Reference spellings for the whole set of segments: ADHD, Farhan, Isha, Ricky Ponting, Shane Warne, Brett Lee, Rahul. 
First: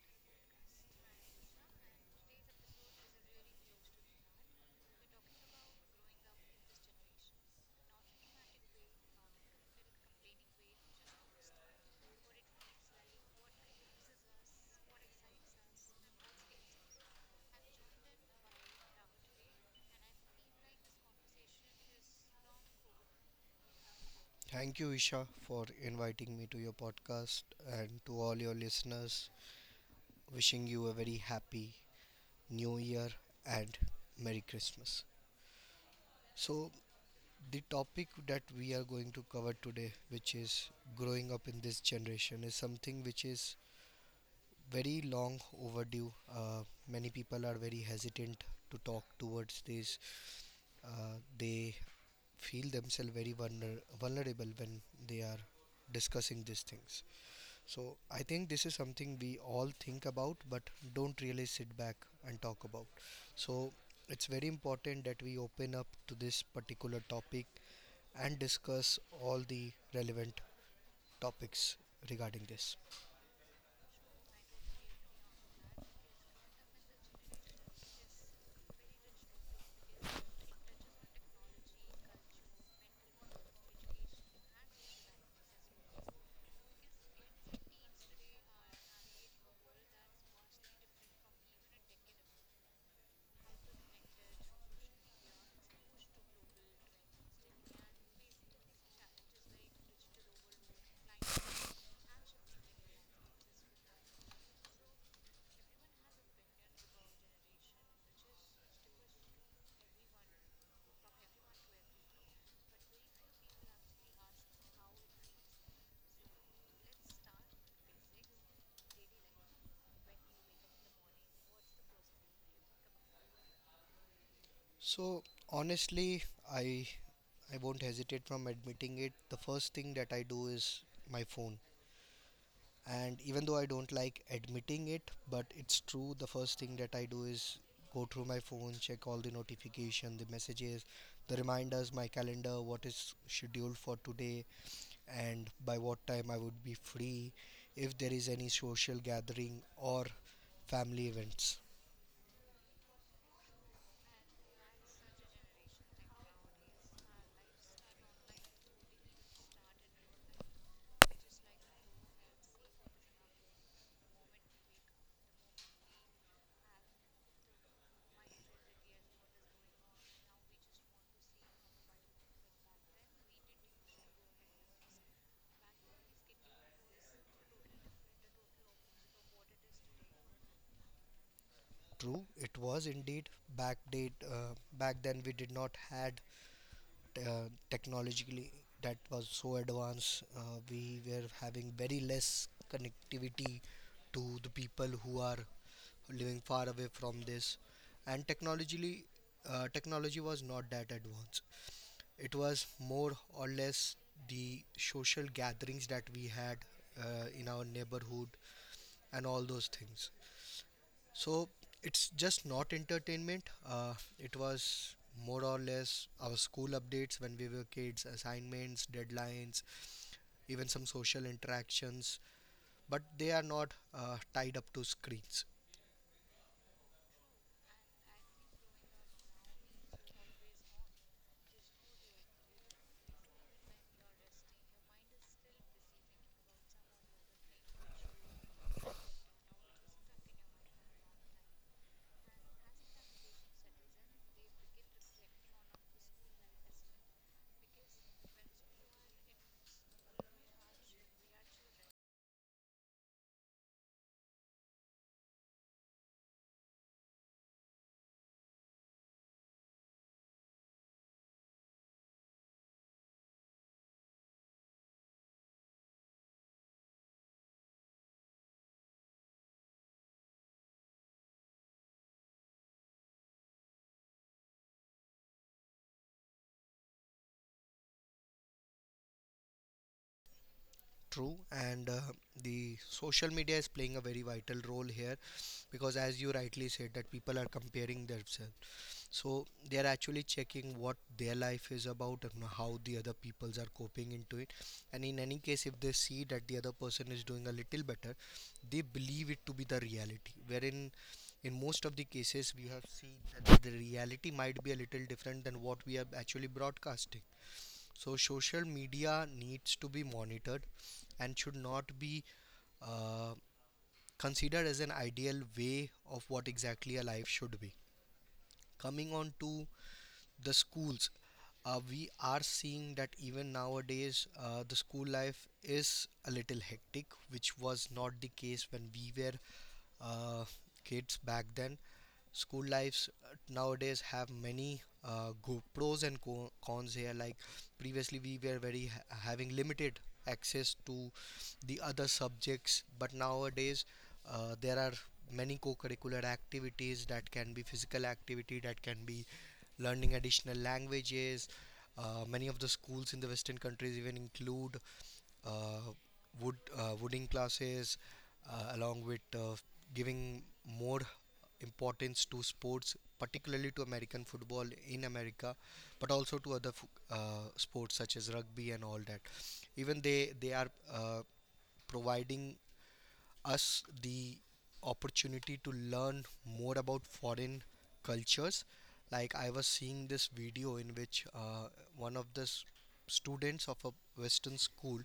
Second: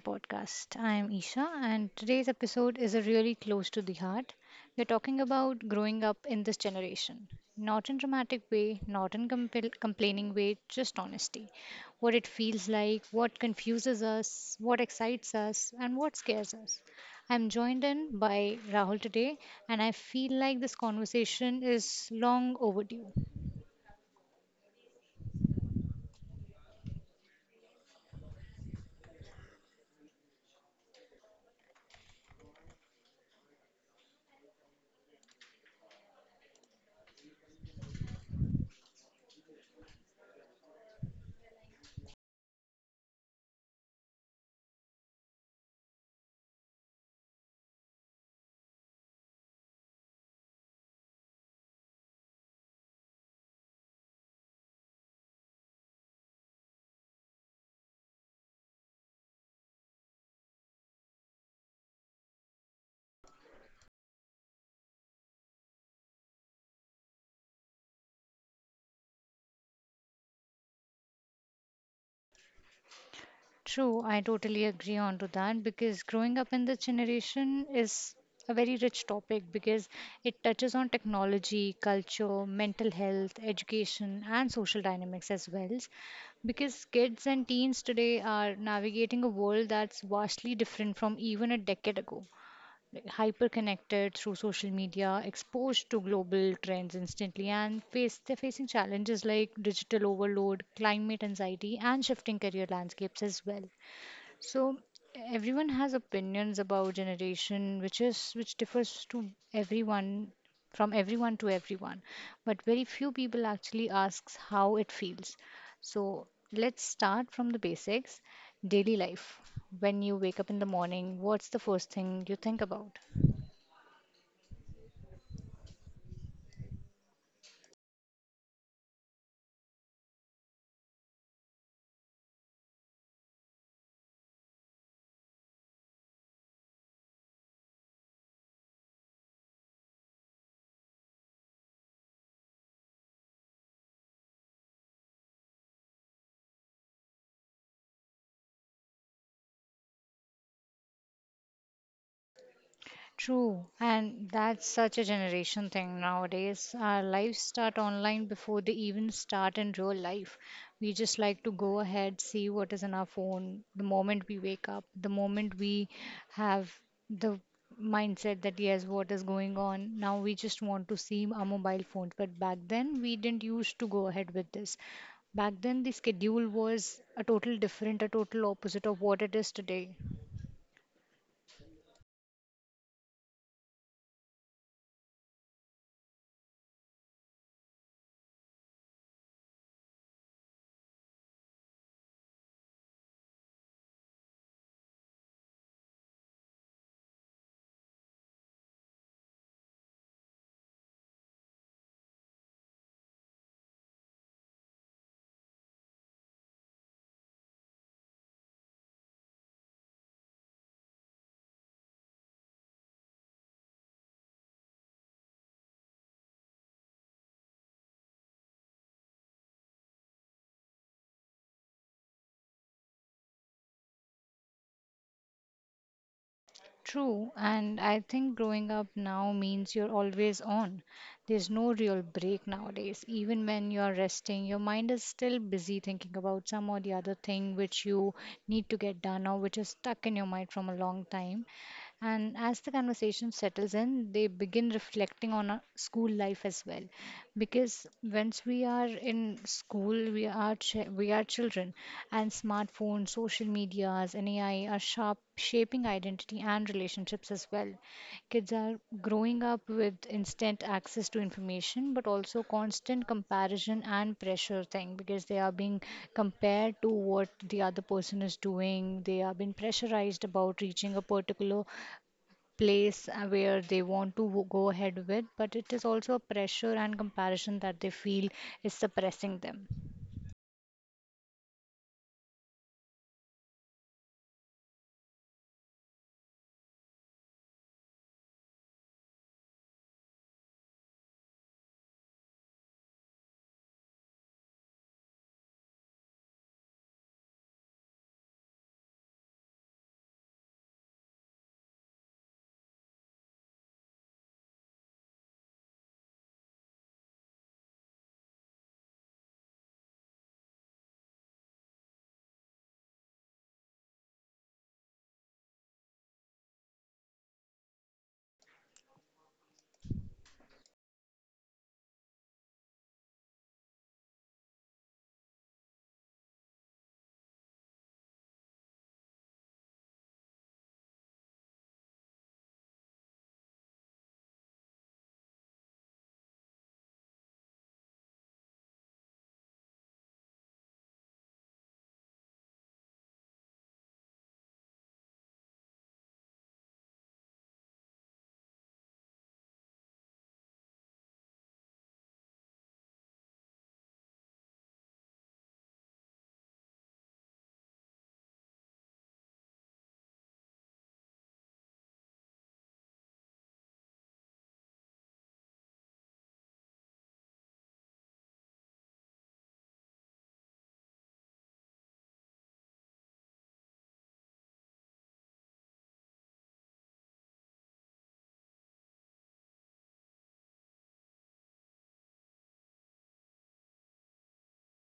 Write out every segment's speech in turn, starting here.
podcast. I am Isha, and today's episode is a really close to the heart. We're talking about growing up in this generation. Not in dramatic way, not in complaining way, just honesty. What it feels like, what confuses us, what excites us, and what scares us. I'm joined in by Rahul today, and I feel like this conversation is long overdue. Thank you, Isha, for inviting me to your podcast and to all your listeners. Wishing you a very happy new year and Merry Christmas. So, the topic that we are going to cover today, which is growing up in this generation, is something which is very long overdue. Many people are very hesitant to talk towards this. They feel themselves very vulnerable when they are discussing these things. So I think this is something we all think about but don't really sit back and talk about. So it's very important that we open up to this particular topic and discuss all the relevant topics regarding this. True, I totally agree on to that because growing up in this generation is a very rich topic because it touches on technology, culture, mental health, education, and social dynamics as well. Because kids and teens today are navigating a world that's vastly different from even a decade ago. Like hyper connected through social media, exposed to global trends instantly, and face they're facing challenges like digital overload, climate anxiety, and shifting career landscapes as well. So everyone has opinions about generation, which differs to everyone from everyone to everyone, but very few people actually asks how it feels. So let's start from the basics. Daily life. When you wake up in the morning, what's the first thing you think about? So honestly, I I won't hesitate from admitting it. The first thing that I do is my phone. And even though I don't like admitting it, but it's true. The first thing that I do is go through my phone, check all the notification, the messages, the reminders, my calendar, what is scheduled for today, and by what time I would be free, if there is any social gathering or family events. True, and that's such a generation thing nowadays. Our lives start online before they even start in real life. We just like to go ahead, see what is in our phone the moment we wake up, the moment we have the mindset that yes, what is going on. Now we just want to see our mobile phones, but back then we didn't used to go ahead with this. Back then the schedule was a total opposite of what it is today. True, it was indeed back date. Back then, we did not had technologically that was so advanced. We were having very less connectivity to the people who are living far away from this, and technologically, technology was not that advanced. It was more or less the social gatherings that we had in our neighborhood and all those things. So it's just not entertainment. It was more or less our school updates when we were kids, assignments, deadlines, even some social interactions. But they are not tied up to screens. True, and I think growing up now means you're always on. There's no real break nowadays. Even when you're resting, your mind is still busy thinking about some or the other thing which you need to get done or which is stuck in your mind from a long time. And as the conversation settles in, they begin reflecting on school life as well because once we are in school we are children, and smartphones, social medias, and AI are sharp shaping identity and relationships as well. Kids are growing up with instant access to information but also constant comparison and pressure thing because they are being compared to what the other person is doing. They are being pressurized about reaching a particular place where they want to go ahead with, but it is also a pressure and comparison that they feel is suppressing them. True, and the social media is playing a very vital role here because, as you rightly said, that people are comparing themselves. So they are actually checking what their life is about and how the other peoples are coping into it, and in any case if they see that the other person is doing a little better, they believe it to be the reality, wherein in most of the cases we have seen that the reality might be a little different than what we are actually broadcasting. So social media needs to be monitored and should not be uh, considered as an ideal way of what exactly a life should be. Coming on to the schools. We are seeing that even nowadays, the school life is a little hectic, which was not the case when we were uh, kids back then. School lives nowadays have many go pros and cons here, like previously we were very having limited access to the other subjects, but nowadays there are many co-curricular activities that can be physical activity, that can be learning additional languages. Many of the schools in the western countries even include uh, wooding classes, along with giving more importance to sports, particularly to American football in America, but also to other sports such as rugby and all that. Even they are uh, providing us the opportunity to learn more about foreign cultures. Like I was seeing this video in which one of the students of a Western school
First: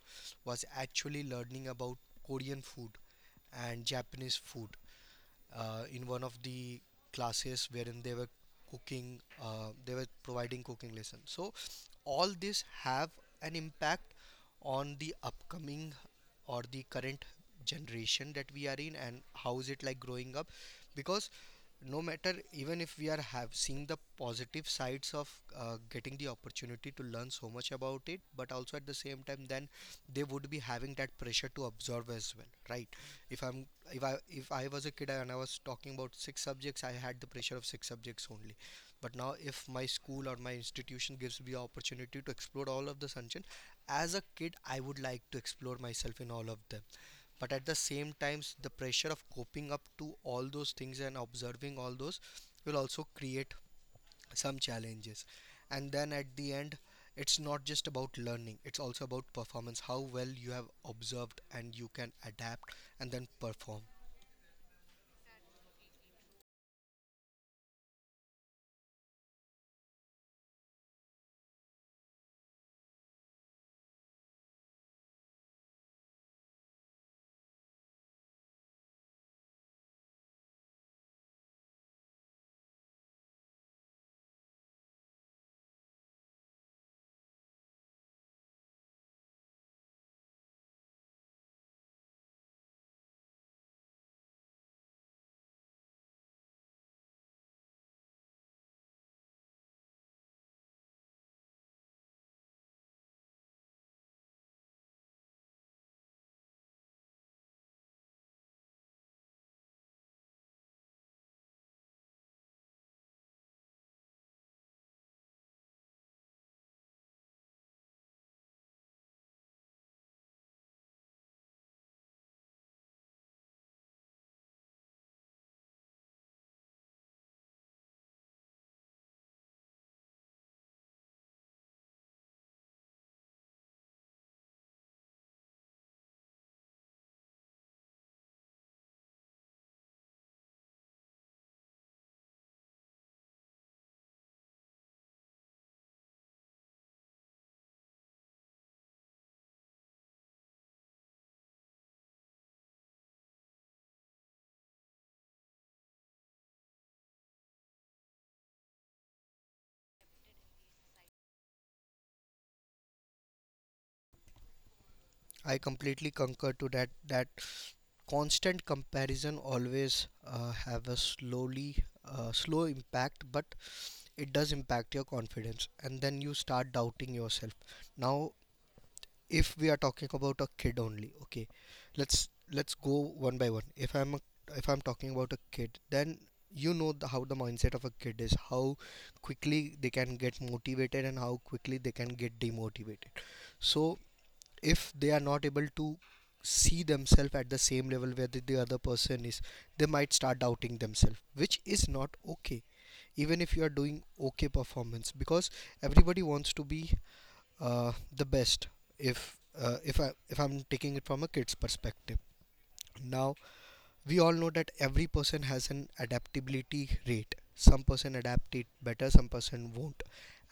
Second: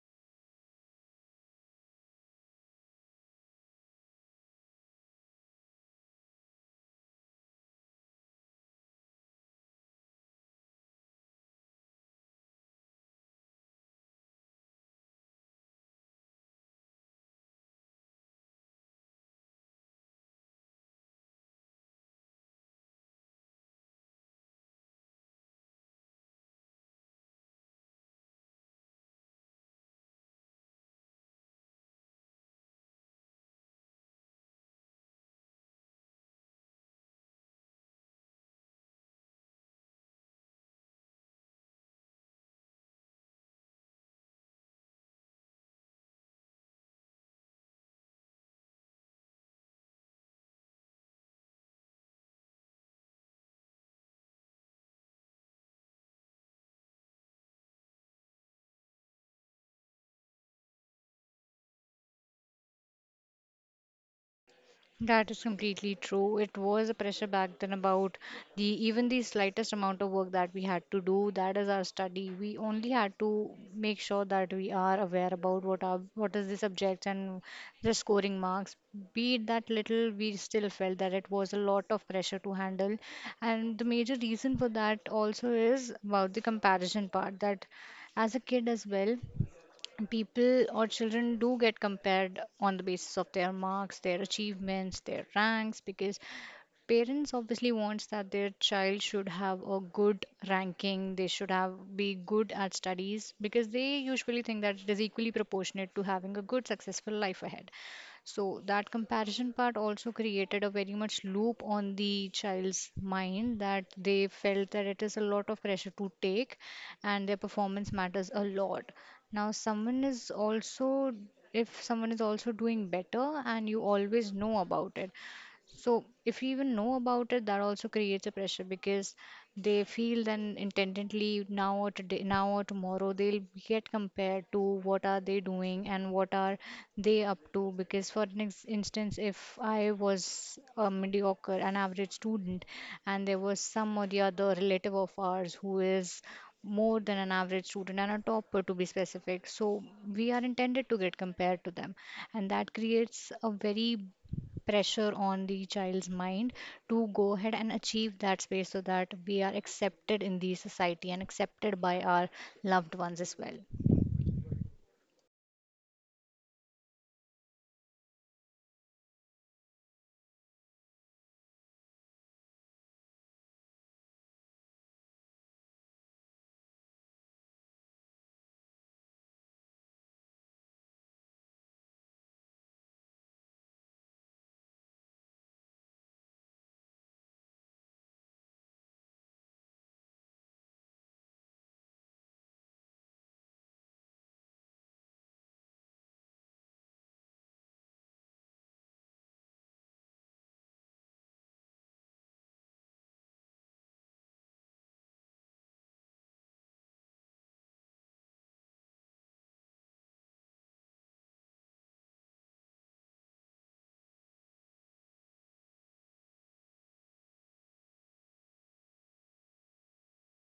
was actually learning about Korean food and Japanese food in one of the classes wherein they were cooking, they were providing cooking lessons. So all this have an impact on the upcoming or the current generation that we are in, and how is it like growing up, because no matter even if we are have seeing the positive sides of getting the opportunity to learn so much about it, but also at the same time then they would be having that pressure to observe as well, right? If I'm, if I was a kid and I was talking about six subjects, I had the pressure of six subjects only. But now if my school or my institution gives me opportunity to explore all of the sanchin, as a kid I would like to explore myself in all of them, but at the same times the pressure of coping up to all those things and observing all those will also create some challenges. And then at the end, it's not just about learning, it's also about performance, how well you have observed and you can adapt and then perform. That is completely true. It was a pressure back then about the even the slightest amount of work that we had to do. That is our study. We only had to make sure that we are aware about what is the subject and the scoring marks. Be it that little, we still felt that it was a lot of pressure to handle. And the major reason for that also is about the comparison part that as a kid as well, people or children do get compared on the basis of their marks, their achievements, their ranks, because parents obviously wants that their child should have a good ranking, they should have be good at studies, because they usually think that it is equally proportionate to having a good successful life ahead. So that comparison part also created a very much loop on the child's mind that they felt that it is a lot of pressure to take and their performance matters a lot. Now, if someone is also doing better and you always know about it, so if you even know about it, that also creates a pressure because they feel then intendently now or today, now or tomorrow they'll get compared to what are they doing and what are they up to. Because for an instance, if I was a mediocre, an average student, and there was some or the other relative of ours who is more than an average student and a topper to be specific, so we are intended to get compared to them, and that creates a very pressure on the child's mind to go ahead and achieve that space so that we are accepted in the society and accepted by our loved ones as well. I completely concur to that, that constant comparison always have a slow impact, but it does impact your confidence and then you start doubting yourself. Now, if we are talking about a kid only, okay, let's go one by one. If I'm talking about a kid, then you know how the mindset of a kid is, how quickly they can get motivated and how quickly they can get demotivated. So if they are not able to see themselves at the same level where the other person is, they might start doubting themselves, which is not okay, even if you are doing okay performance, because everybody wants to be the best, if I if I'm taking it from a kid's perspective. Now we all know that every person has an adaptability rate. Some person adapt it better, some person won't,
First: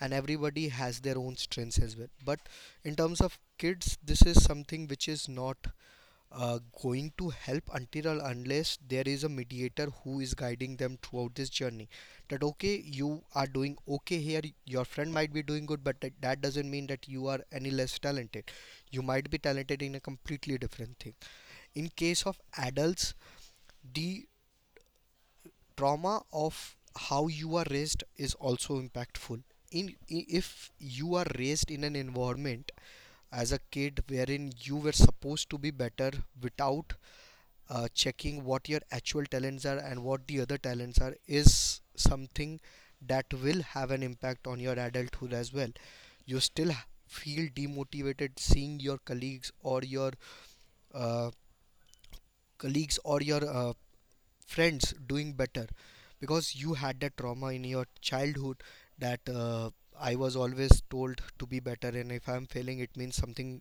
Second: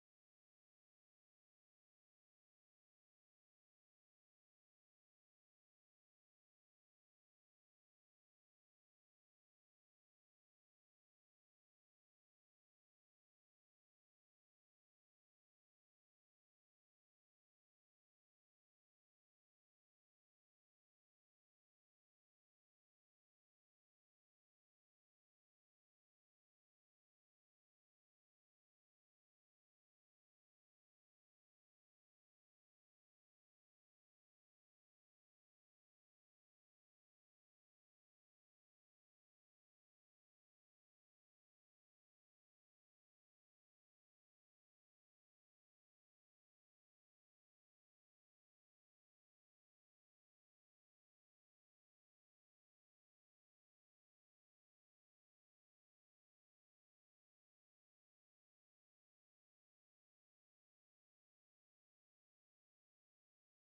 and everybody has their own strengths as well. But in terms of kids, this is something which is not going to help until or unless there is a mediator who is guiding them throughout this journey. That okay, you are doing okay here, your friend might be doing good, but that doesn't mean that you are any less talented. You might be talented in a completely different thing. In case of adults, the trauma of how you are raised is also impactful. In if you are raised in an environment as a kid wherein you were supposed to be better without checking what your actual talents are and what the other talents are, is something that will have an impact on your adulthood as well. You still feel demotivated seeing your colleagues or your uh, colleagues or your uh, friends doing better, because you had that trauma in your childhood that I was always told to be better, and if I'm failing it means something,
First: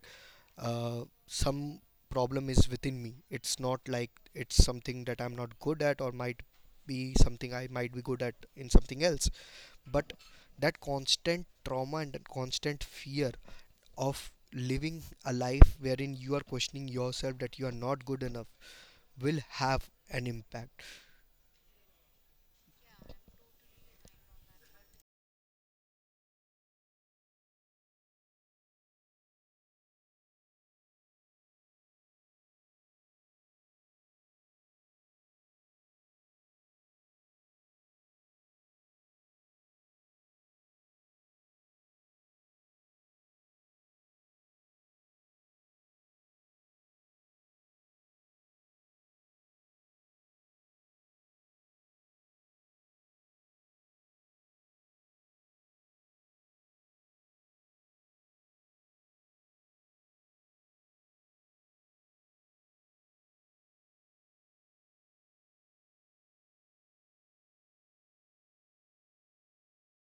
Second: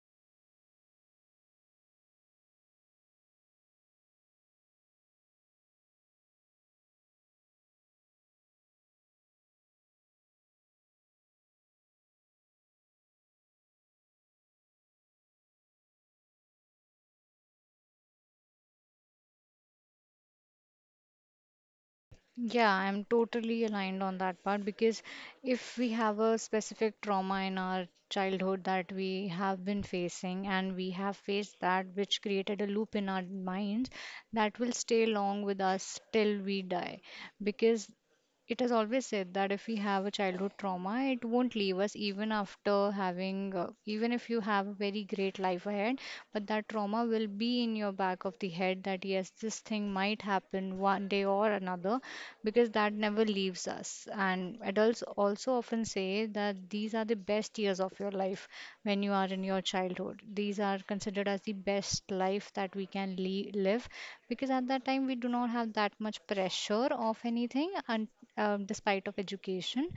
some problem is within me. It's not like it's something that I'm not good at, or might be something I might be good at in something else. But that constant trauma and that constant fear of living a life wherein you are questioning yourself that you are not good enough, will have an impact. Yeah, I'm totally aligned on that part because if we have a specific trauma in our childhood that we have been facing and we have faced that, which created a loop in our minds, that will stay along with us till we die. Because it has always said that if we have a childhood trauma, it won't leave us even after having, even if you have a very great life ahead, but that trauma will be in your back of the head that yes, this thing might happen one day or another, because that never leaves us. And adults also often say that these are the best years of your life when you are in your childhood. These are considered as the best life that we can live, because at that time we do not have that much pressure of anything, and despite of education,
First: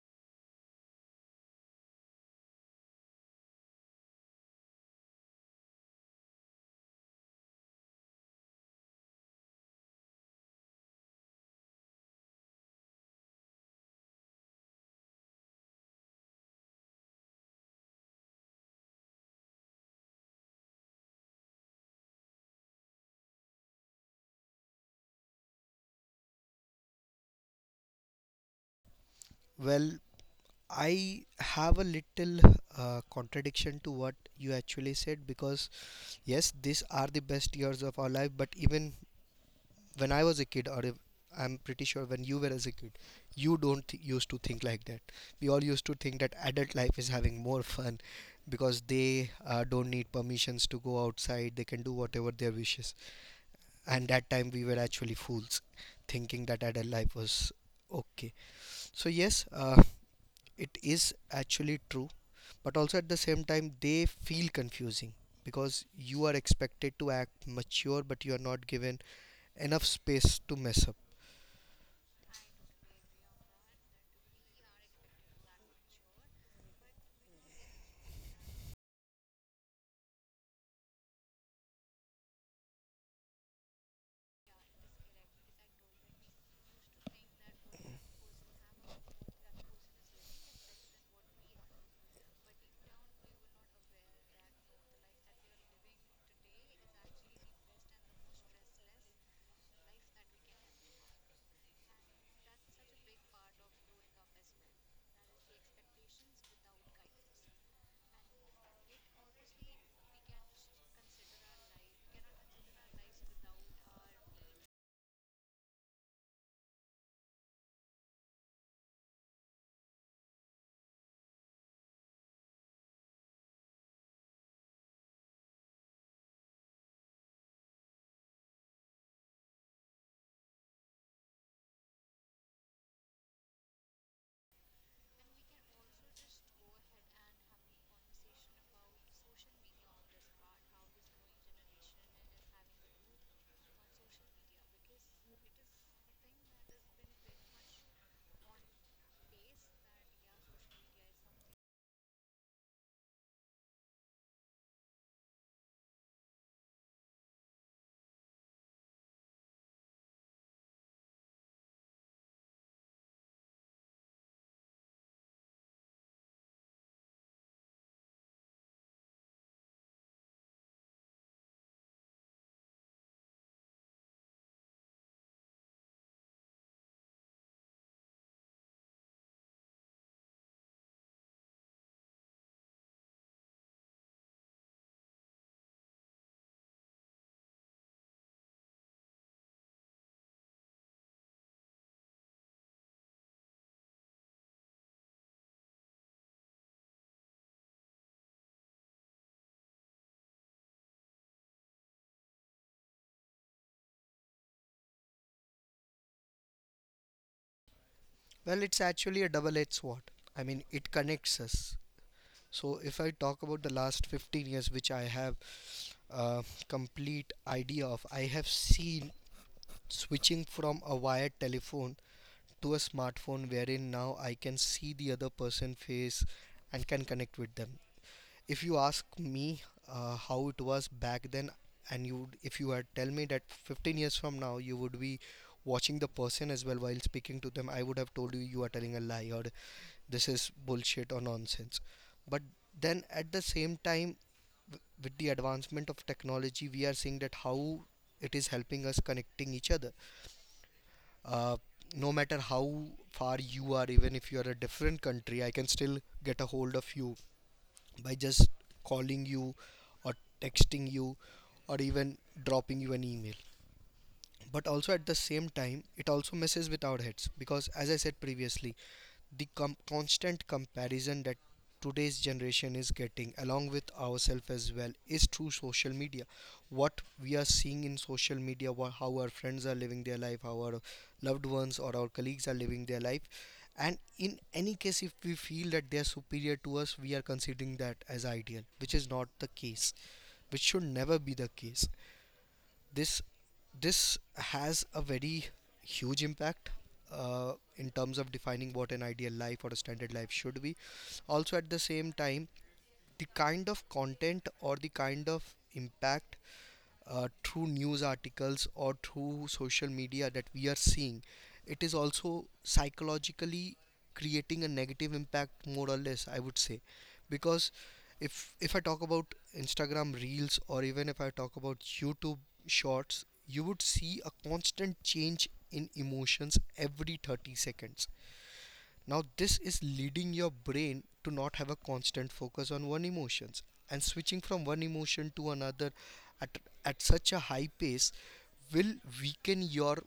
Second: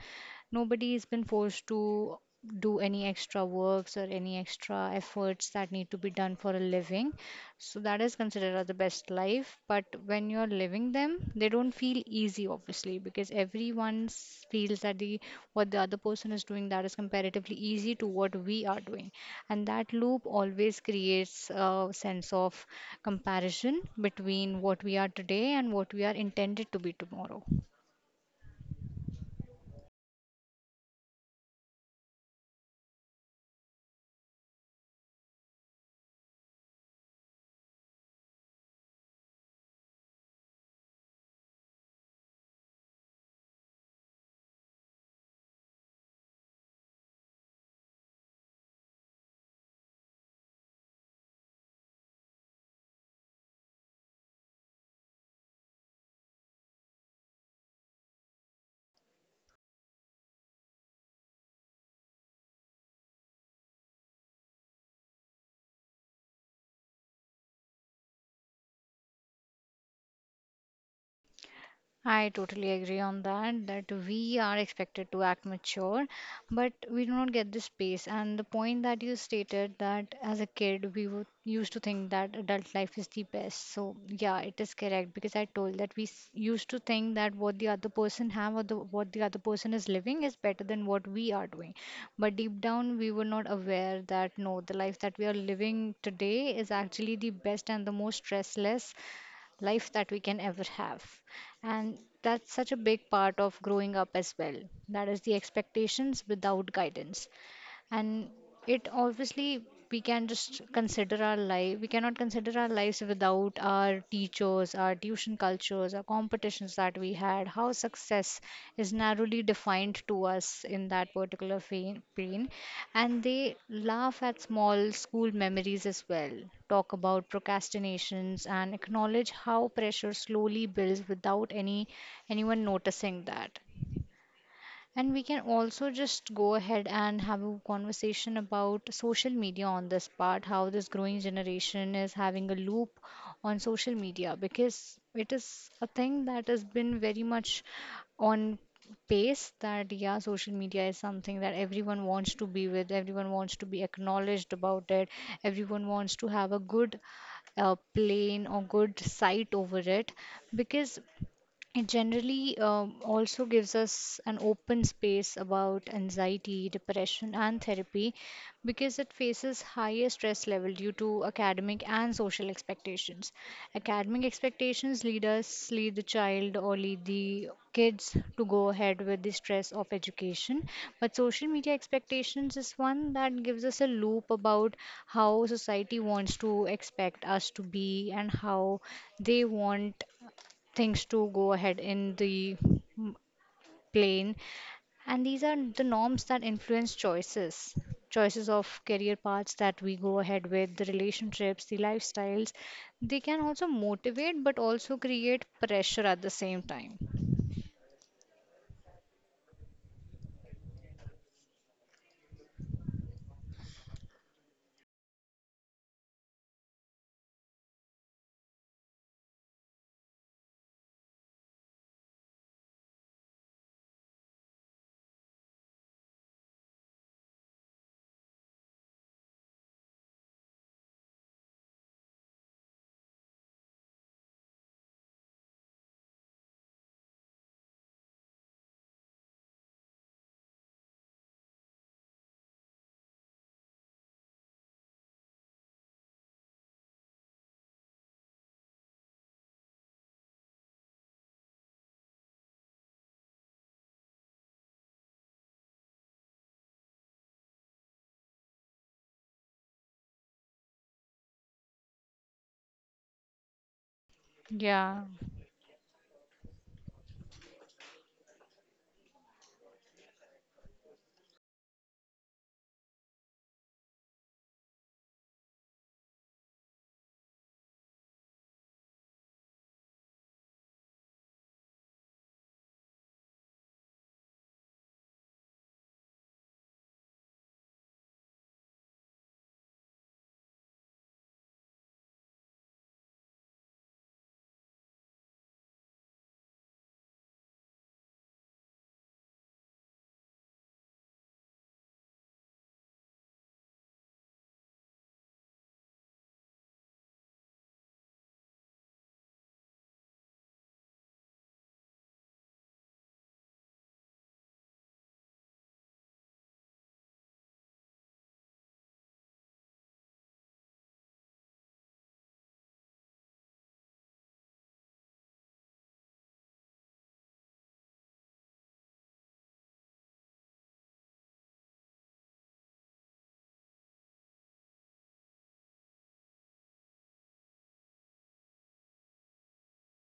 nobody has been forced to do any extra works or any extra efforts that need to be done for a living. So that is considered as the best life, but when you're living them they don't feel easy obviously, because everyone feels that the what the other person is doing, that is comparatively easy to what we are doing. And that loop always creates a sense of comparison between what we are today and what we are intended to be tomorrow. Well, I have a little contradiction to what you actually said, because yes, these are the best years of our life, but even when I was a kid, or if, I'm pretty sure when you were as a kid, you don't th- used to think like that. We all used to think that adult life is having more fun, because they don't need permissions to go outside. They can do whatever their wishes. And that time we were actually fools, thinking that adult life was okay. So yes, it is actually true, but also at the same time they feel confusing, because you are expected to act mature, but you are not given enough space to mess up. I totally agree on that, that we are expected to act mature, but we do not get this space. And the point that you stated, that as a kid, we would used to think that adult life is the best. So yeah, it is correct, because I told that we used to think that what the other person have, what the other person is living is better than what we are doing. But deep down, we were not aware that no, the life that we are living today is actually the best and the most stressless life that we can ever have. And that's such a big part of growing up as well. That is the expectations without guidance, and it obviously, we can just consider our life, we cannot consider our lives without our teachers, our tuition cultures, our competitions that we had, how success is narrowly defined to us in that particular pain. And they laugh at small school memories as well, talk about procrastinations and acknowledge how pressure slowly builds without anyone noticing that. And we can also just go ahead and have a conversation about social media on this part, how this growing generation is having a loop on social media, because it is a thing that has been very much on pace, that yeah, social media is something that everyone wants to be with, everyone wants to be acknowledged about it, everyone wants to have a good plane or good sight over it. Because it generally also gives us an open space about anxiety, depression, and therapy, because it faces higher stress level due to academic and social expectations. Academic expectations lead us, lead the child, or lead the kids to go ahead with the stress of education. But social media expectations is one that gives us a loop about how society wants to expect us to be and how they want things to go ahead in the mm, plane. And these are the norms that influence choices, choices of career paths that we go ahead with, the relationships, the lifestyles. They can also motivate but also create pressure at the same time. Well, it's actually a double edged sword. I mean, it connects us. So, if I talk about the last 15 years, which I have a complete idea of, I have seen switching from a wired telephone to a smartphone wherein now I can see the other person's face and can connect with them. If you ask me how it was back then, and if you had tell me that 15 years from now you would be watching the person as well while speaking to them, I would have told you you are telling a lie or this is bullshit or nonsense. But then at the same time, with the advancement of technology, we are seeing that how it is helping us connecting each other. Uh, no matter how far you are, even if you are a different country, I can still get a hold of you by just calling you or texting you or even dropping you an email. But also at Yeah. the same time, it also messes with our heads because, as I said previously, the constant comparison that today's generation is getting along with ourselves as well is through social media. What we are seeing in social media, how our friends are living their life, how our loved ones or our colleagues are living their life, and in any case if we feel that they are superior to us, we are considering that as ideal, which is not the case, which should never be the case. This this has a very huge impact in terms of defining what an ideal life or a standard life should be. Also at the same time, the kind of content or the kind of impact through news articles or through social media that we are seeing, it is also psychologically creating a negative impact, more or less, I would say. Because if I talk about Instagram Reels or even if I talk about YouTube Shorts, you would see a constant change in emotions every 30 seconds. Now, this is leading your brain to not have a constant focus on one emotions, and switching from one emotion to another at, at such a high pace will weaken your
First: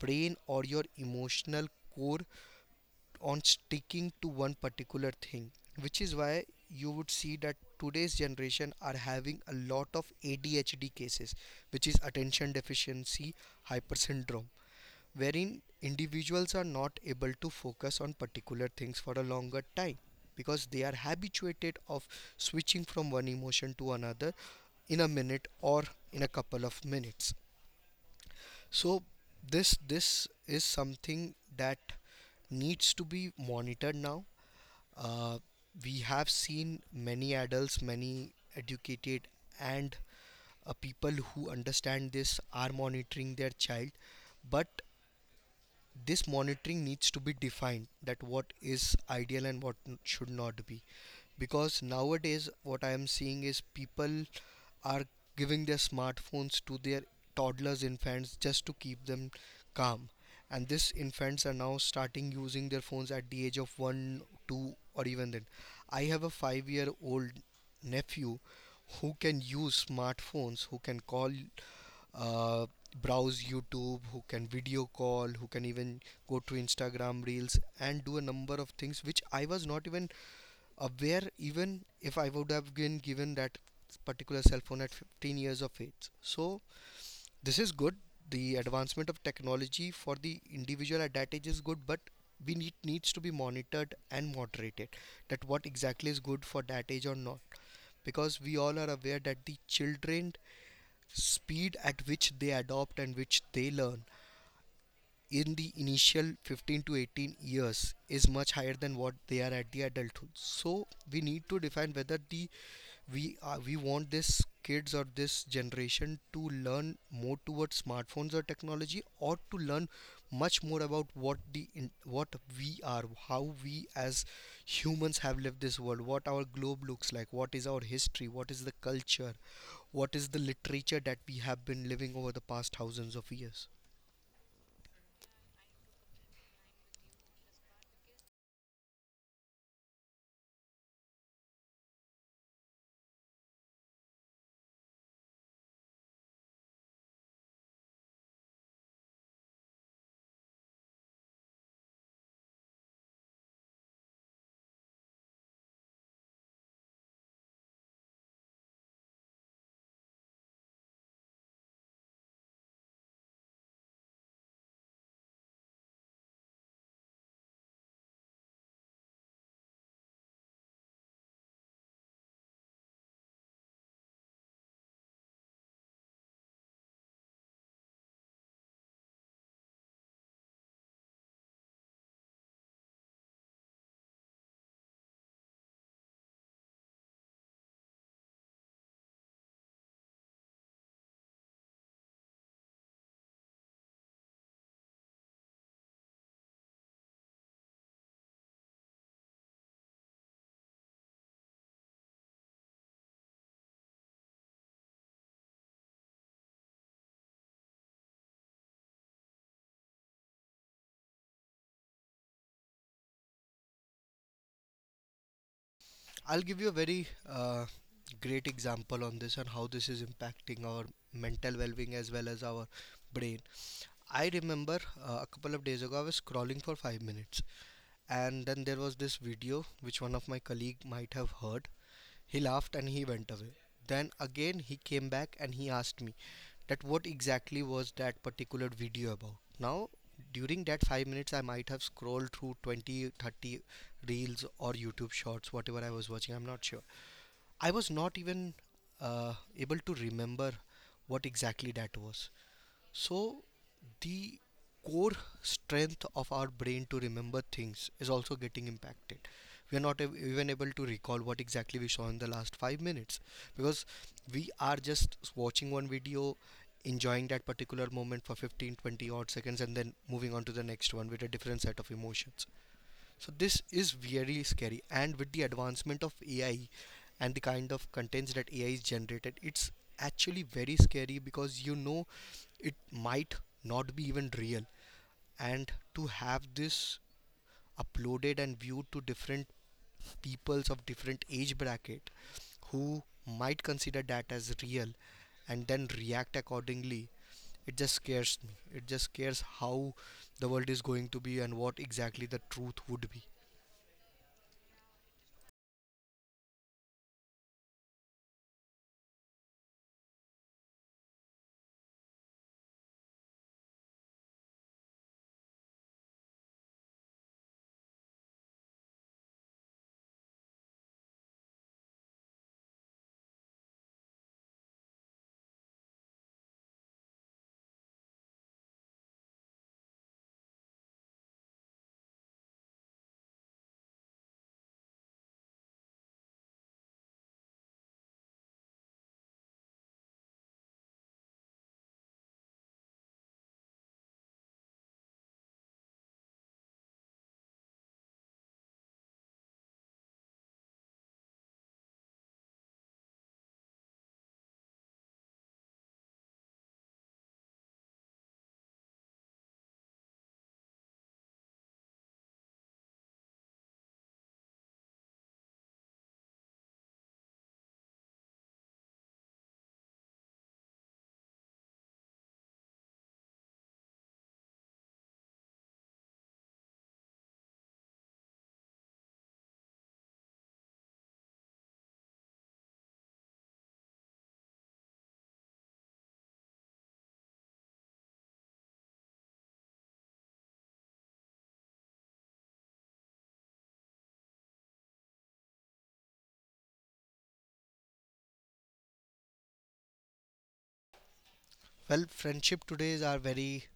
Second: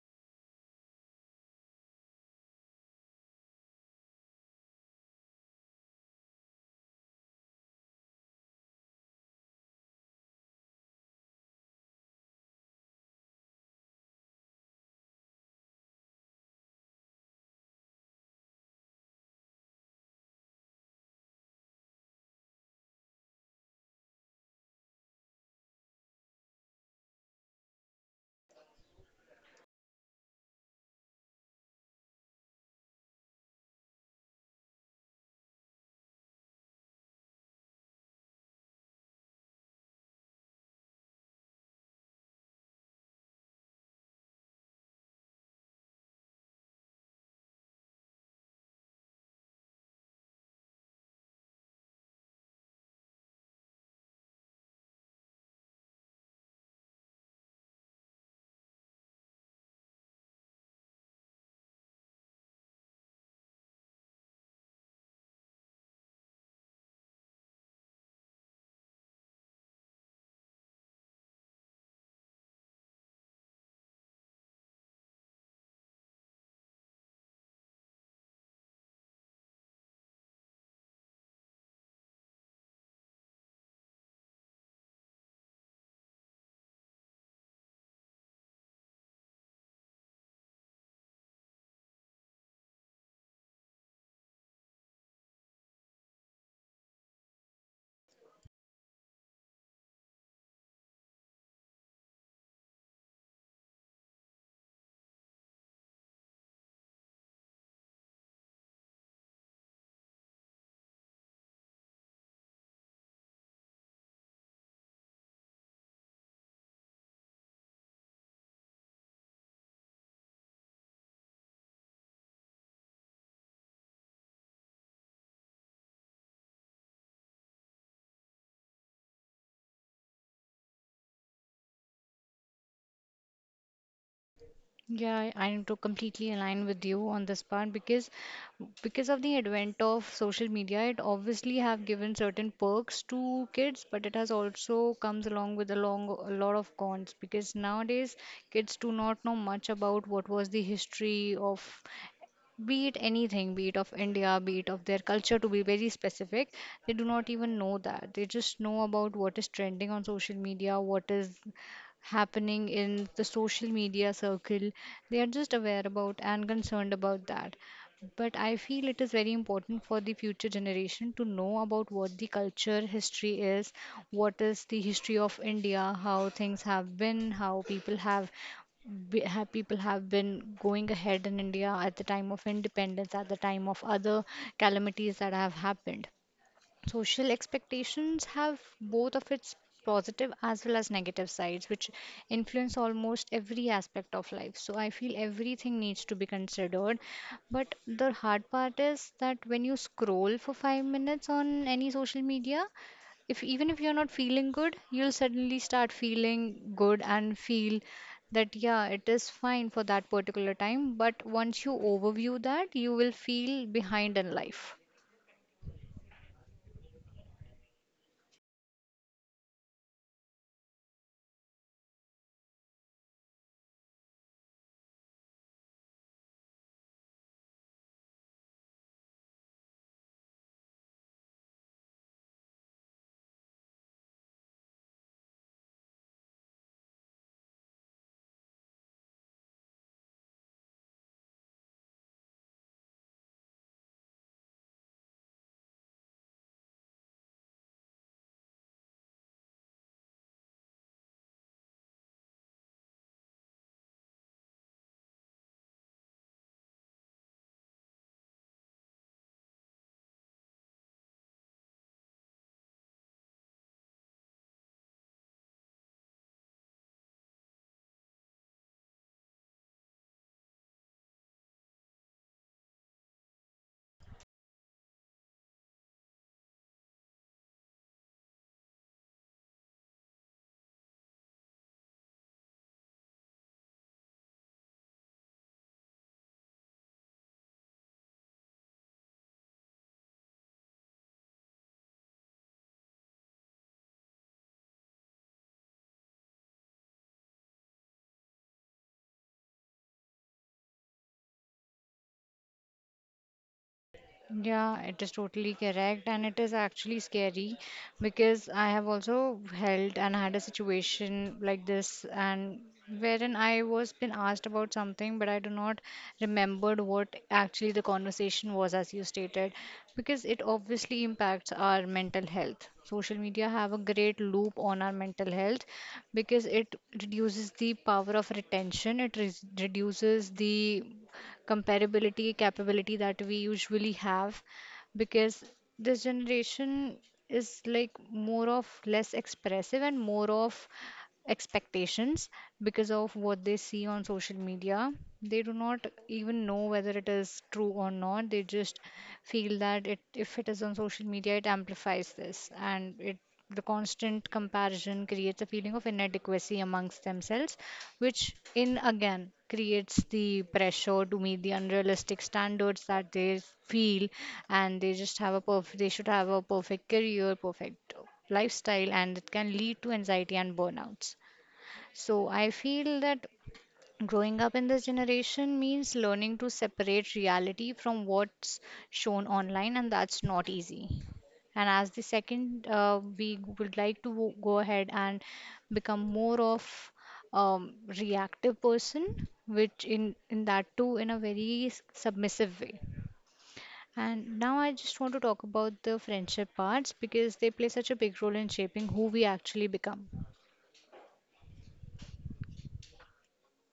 brain or your emotional core on sticking to one particular thing, which is why you would see that today's generation are having a lot of ADHD cases, which is attention deficiency hyper syndrome, wherein individuals are not able to focus on particular things for a longer time, because they are habituated of switching from one emotion to another in a minute or in a couple of minutes. So this is something that needs to be monitored now. uh, we have seen many adults, many educated and people who understand this are monitoring their child, but this monitoring needs to be defined that what is ideal and what should not be, because nowadays what I am seeing is people are giving their smartphones to their toddlers, infants, just to keep them calm. And these infants are now starting using their phones at the age of 1, 2, or even then. I have a 5-year-old nephew who can use smartphones, who can call, uh, browse YouTube, who can video call, who can even go to Instagram Reels and do a number of things which I was not even aware, even if I would have been given that particular cell phone at 15 years of age. So, this is good. The advancement of technology for the individual at that age is good, but we need needs to be monitored and moderated, that what exactly is good for that age or not, because we all are aware that the children speed at which they adopt and which they learn in the initial 15 to 18 years is much higher than what they are at the adulthood. So we need to define whether the we are we want this kids or this generation to learn more towards smartphones or technology, or to learn much more about what the what we are how we as humans have lived this world, what our globe looks like, what is our history, what is the culture, what is the literature that we have been living over the past thousands of years. Yeah, I am to completely align with you on this part, because of the advent of social media, it obviously have given certain perks to kids, but it has also comes along with a lot of cons, because nowadays kids do not know much about what was the history of, be it anything, be it of India, be it of their culture, to be very specific, they do not even know that. They just know about what is trending on social media, what is happening in the social media circle. They are just aware about and concerned about that. But I feel it is very important for the future generation to know about what the culture history is, what is the history of India, how things have been, how people have be- have people have been going ahead in India at the time of independence, at the time of other calamities that have happened. Social expectations have both of its positive as well as negative sides which influence almost every aspect of life, so I feel everything needs to be considered. But the hard part is that when you scroll for 5 minutes on any social media, if even if you're not feeling good, you'll suddenly start feeling good and feel that yeah, it is fine for that particular time, but once you overview that, you will feel behind in life. I'll give you a very great example on this and how this is impacting our mental well being as well as our brain. I remember a couple of days ago I was scrolling for 5 minutes, and then there was this video which one of my colleague might have heard. He laughed and he went away. Then again he came back and he asked me that what exactly was that particular video about. Now, during that 5 minutes, I might have scrolled through 20, 30 reels or YouTube shorts, whatever I was watching, I'm not sure. I was not even able to remember what exactly that was. So, the core strength of our brain to remember things is also getting impacted. We are not even able to recall what exactly we saw in the last 5 minutes, because we are just watching one video, enjoying that particular moment for 15, 20 odd seconds, and then moving on to the next one with a different set of emotions. So this is very scary. And with the advancement of AI and the kind of contents that AI is generated, it's actually very scary because you know it might not be even real. And to have this uploaded and viewed to different peoples of different age bracket who might consider that as real and then react accordingly, it just scares me, it just scares how the world is going to be and what exactly the truth would be. Yeah, it is totally correct, and it is actually scary because I have also held and had a situation like this, and wherein I was been asked about something, but I do not remembered what actually the conversation was, as you stated, because it obviously impacts our mental health. Social media have a great loop on our mental health because it reduces the power of retention, it re reduces the comparability capability that we usually have, because this generation is like more of less expressive and more of expectations because of what they see on social media. They do not even know whether it is true or not, they just feel that it, if it is on social media, it amplifies this, and it the constant comparison creates a feeling of inadequacy amongst themselves, which in again creates the pressure to meet the unrealistic standards that they feel, and they just have a they should have a perfect career, perfect lifestyle, and it can lead to anxiety and burnouts. So I feel that growing up in this generation means learning to separate reality from what's shown online, and that's not easy. And as the second, we would like to go ahead and become more of reactive person, which in that too in a very submissive way. And now I just want to talk about the friendship parts because they play such a big role in shaping who we actually become. Well, friendship today are very,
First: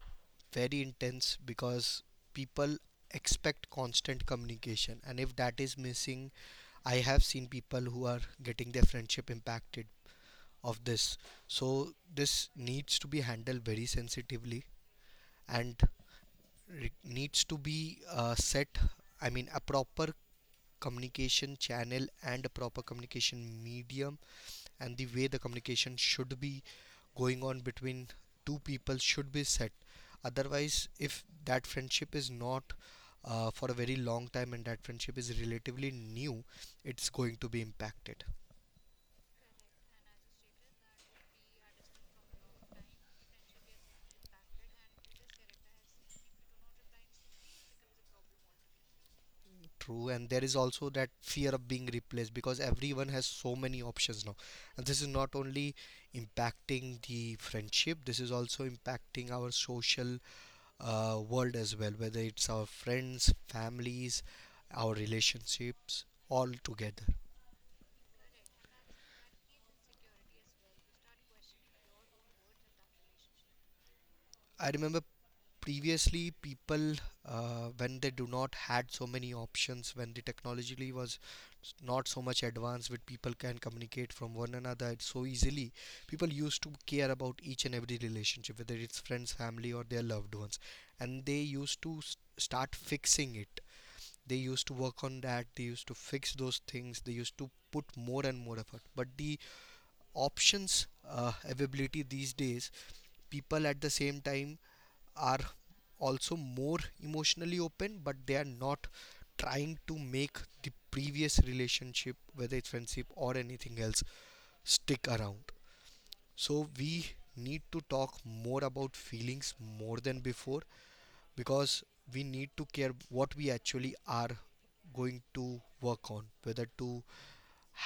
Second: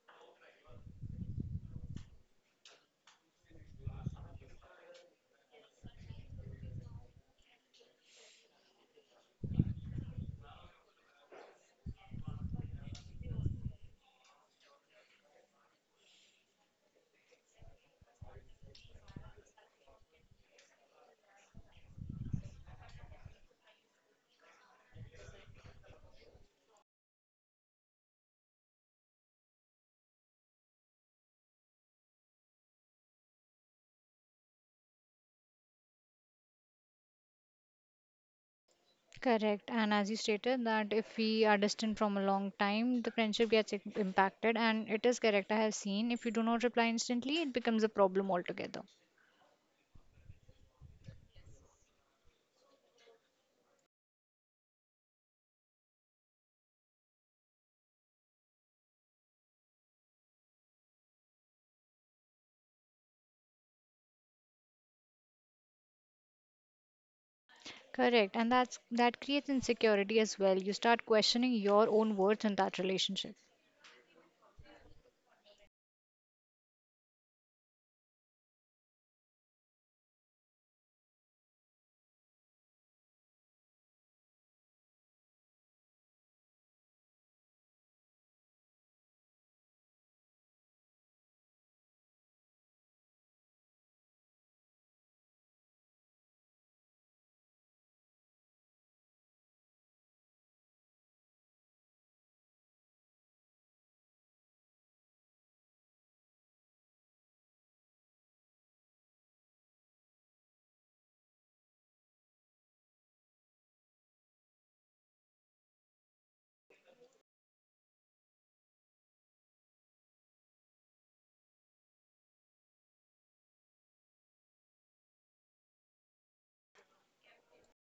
very intense because people expect constant communication, and if that is missing, I have seen people who are getting their friendship impacted of this. So this needs to be handled very sensitively and needs to be set. I mean, a proper communication channel and a proper communication medium and the way the communication should be going on between two people should be set, otherwise if that friendship is not for a very long time and that friendship is relatively new, it's going to be impacted. Correct. And as you stated, that if we are distant from a long time, the friendship gets impacted. And it is correct. I have seen if you do not reply instantly, it becomes a problem altogether. True, and there is also that fear of being replaced because everyone has so many options now, and this is not only impacting the friendship, this is also impacting our social world as well, whether it's our friends, families, our relationships, all together. Correct. And that creates insecurity as well. You start questioning your own worth in that relationship. I remember previously people when they do not had so many options, when the technology was not so much advanced with people can communicate from one another so easily, people used to care about each and every relationship, whether it's friends, family, or their loved ones, and they used to start fixing it, they used to work on that, they used to fix those things, they used to put more and more effort, but the options availability these days, people at the same time are also more emotionally open, but they are not trying to make the previous relationship, whether it's friendship or anything else, stick around. So we need to talk more about feelings more than before, because we need to care what we actually are going to work on, whether to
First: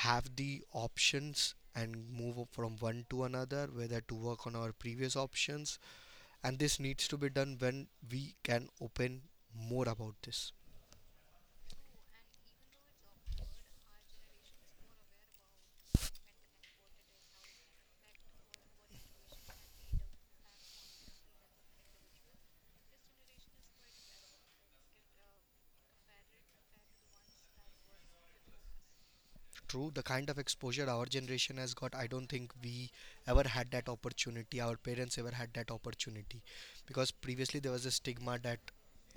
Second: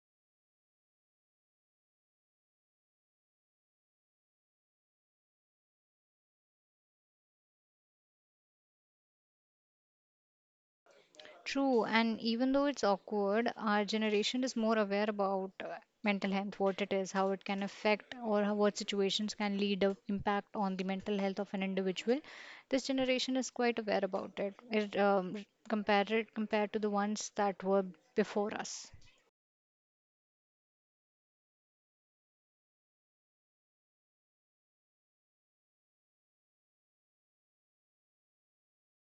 have the options and move from one to another, whether to work on our previous options, and this needs to be done when we can open more about this. True, and even though it's awkward, our generation is more aware about mental health, what it is, how it can affect, or how, what situations can lead a impact on the mental health of an individual. This generation is quite aware about it. It um, compared to the ones that were before us. True, the kind of exposure our generation has got, I don't think we ever had that opportunity. Our parents ever had that opportunity because previously there was a stigma that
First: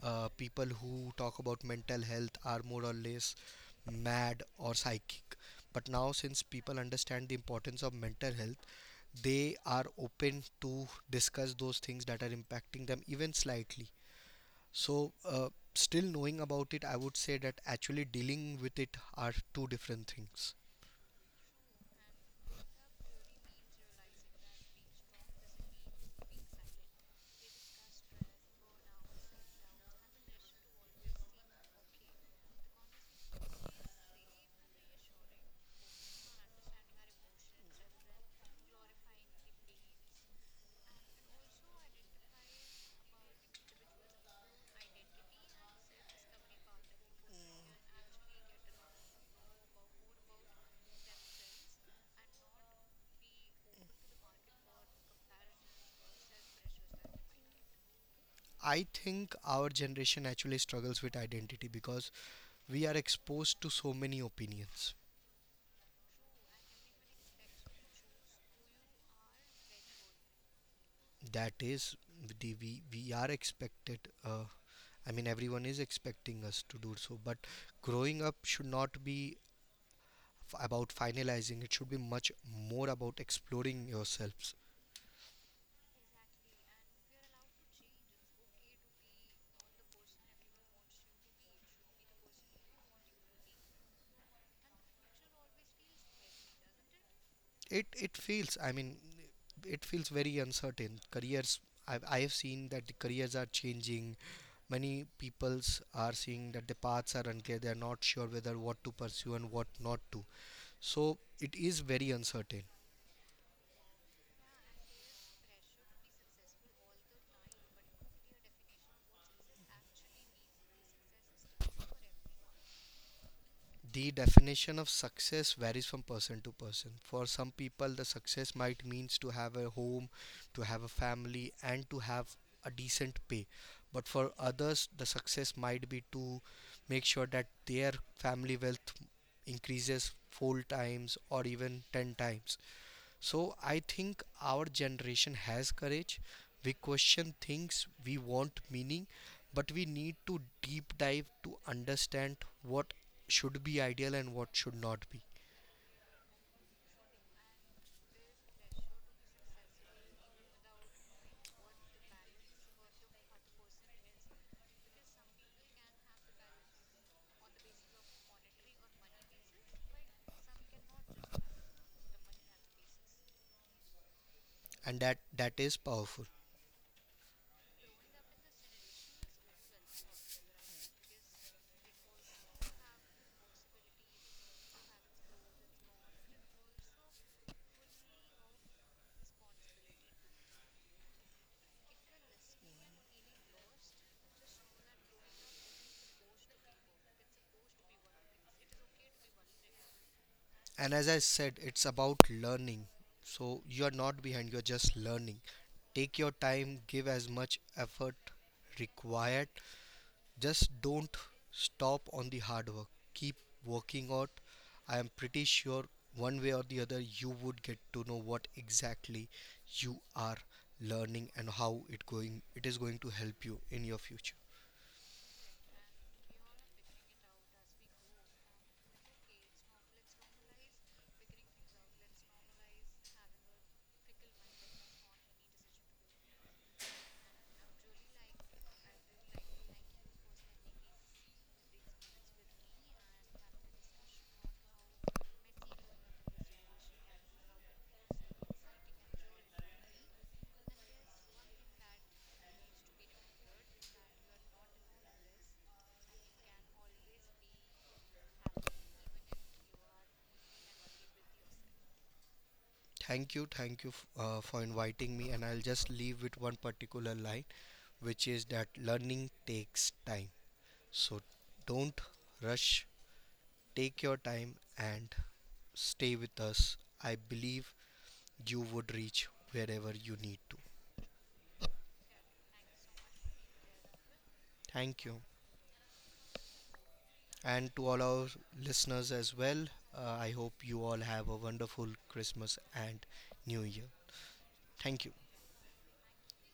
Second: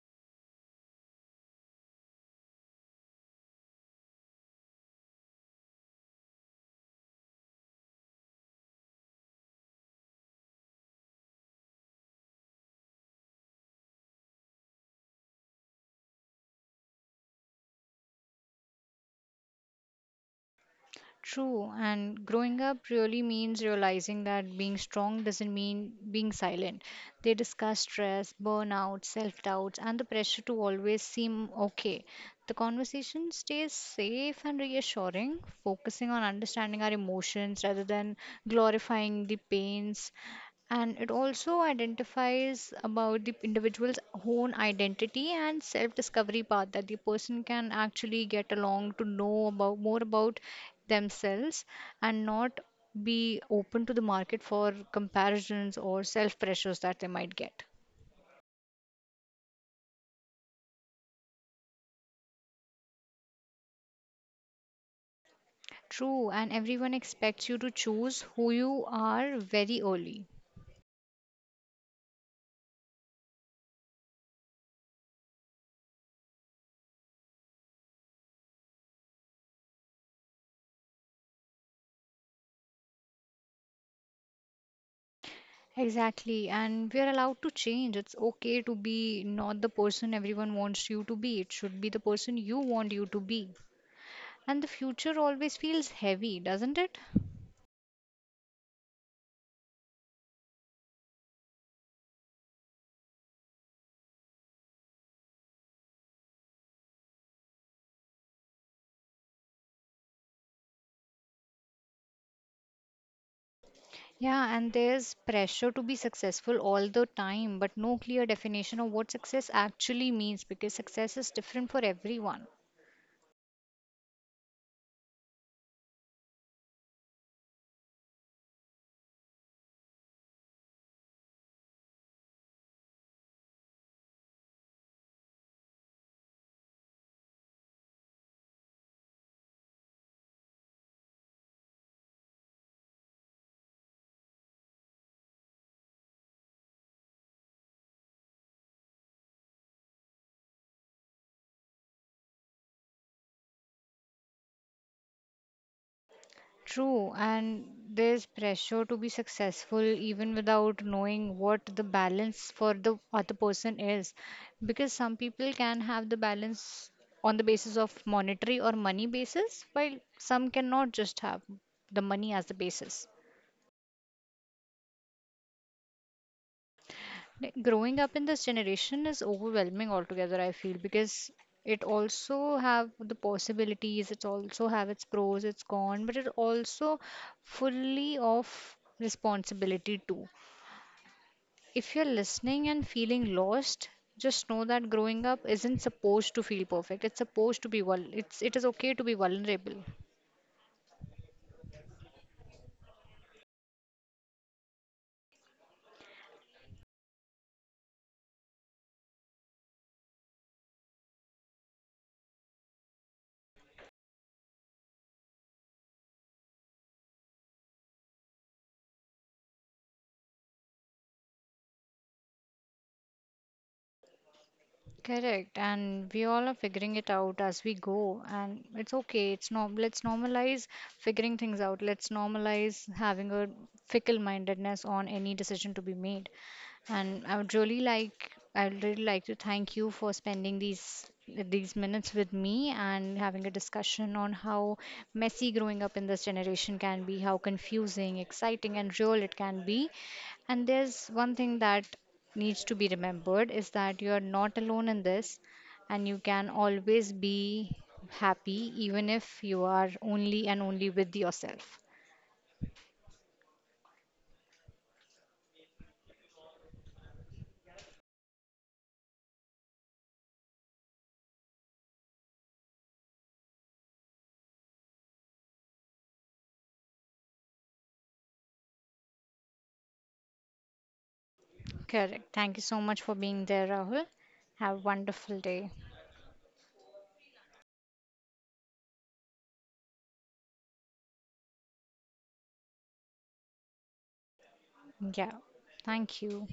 people who talk about mental health are more or less mad or psychic. But now, since people understand the importance of mental health, they are open to discuss those things that are impacting them even slightly. So, still knowing about it, I would say that actually dealing with it are two different things. True, and growing up really means realizing that being strong doesn't mean being silent. They discuss stress, burnout, self doubts, and the pressure to always seem okay. The conversation stays safe and reassuring, focusing on understanding our emotions rather than glorifying the pains, and it also identifies about the individual's own identity and self-discovery path that the person can actually get along to know about more about themselves and not be open to the market for comparisons or self pressures that they might get. I think our generation actually struggles with identity because we are exposed to so many opinions. True, and everyone expects you to choose who you are very early. That is, the, we are expected. Uh, I mean, everyone is expecting us to do so. But growing up should not be about finalizing. It should be much more about exploring yourselves. Exactly, and we are allowed to change. It's okay to be not the person everyone wants you to be, it should be the person you want you to be. And the future always feels heavy, doesn't it? It feels, I mean, it feels very uncertain. Careers, I have seen that the careers are changing, many peoples are seeing that the paths are unclear, they are not sure whether what to pursue and what not to. So it is very uncertain. Yeah, and there's pressure to be successful all the time, but no clear definition of what success actually means because success is different for everyone. The definition of success varies from person to person. For some people, the success might means to have a home, to have a family, and to have a decent pay. But for others, the success might be to make sure that their family wealth increases four times or even 10 times. So I think our generation has courage. We question things, we want meaning, but we need to deep dive to understand what should be ideal and what should not be. True, and there's pressure to be successful even without knowing what the balance for the other person is, because some people can have the balance on the basis of monetary or money basis, while some cannot just have the money as the basis. And that is powerful. Like, growing up in this generation is overwhelming altogether, I feel, because it also have the possibilities, it also have its pros, its con, but it also fully of responsibility too. If you're listening and feeling lost, just know that growing up isn't supposed to feel perfect. It's supposed to be it is okay to be vulnerable. And as I said, it's about learning. So you're not behind, you're just learning. Take your time, give as much effort required. Just don't stop on the hard work. Keep working out. I am pretty sure one way or the other you would get to know what exactly you are learning and how it is going to help you in your future. Correct, and we all are figuring it out as we go, and it's okay. It's norm. Let's normalize figuring things out. Let's normalize having a fickle mindedness on any decision to be made. And I would really like to thank you for spending these minutes with me and having a discussion on how messy growing up in this generation can be, how confusing, exciting and real it can be. And there's one thing that needs to be remembered is that you are not alone in this, and you can always be happy even if you are only and only with yourself. Thank you for inviting me and I'll just leave with one particular line which is that learning takes time. So don't rush, take your time and stay with us. I believe you would reach wherever you need to. Correct. Thank you so much for being there, Rahul. Have a Thank you. wonderful day. And to all our listeners as well, I hope you all have a wonderful Christmas and New Year. Thank you. Yeah, thank you.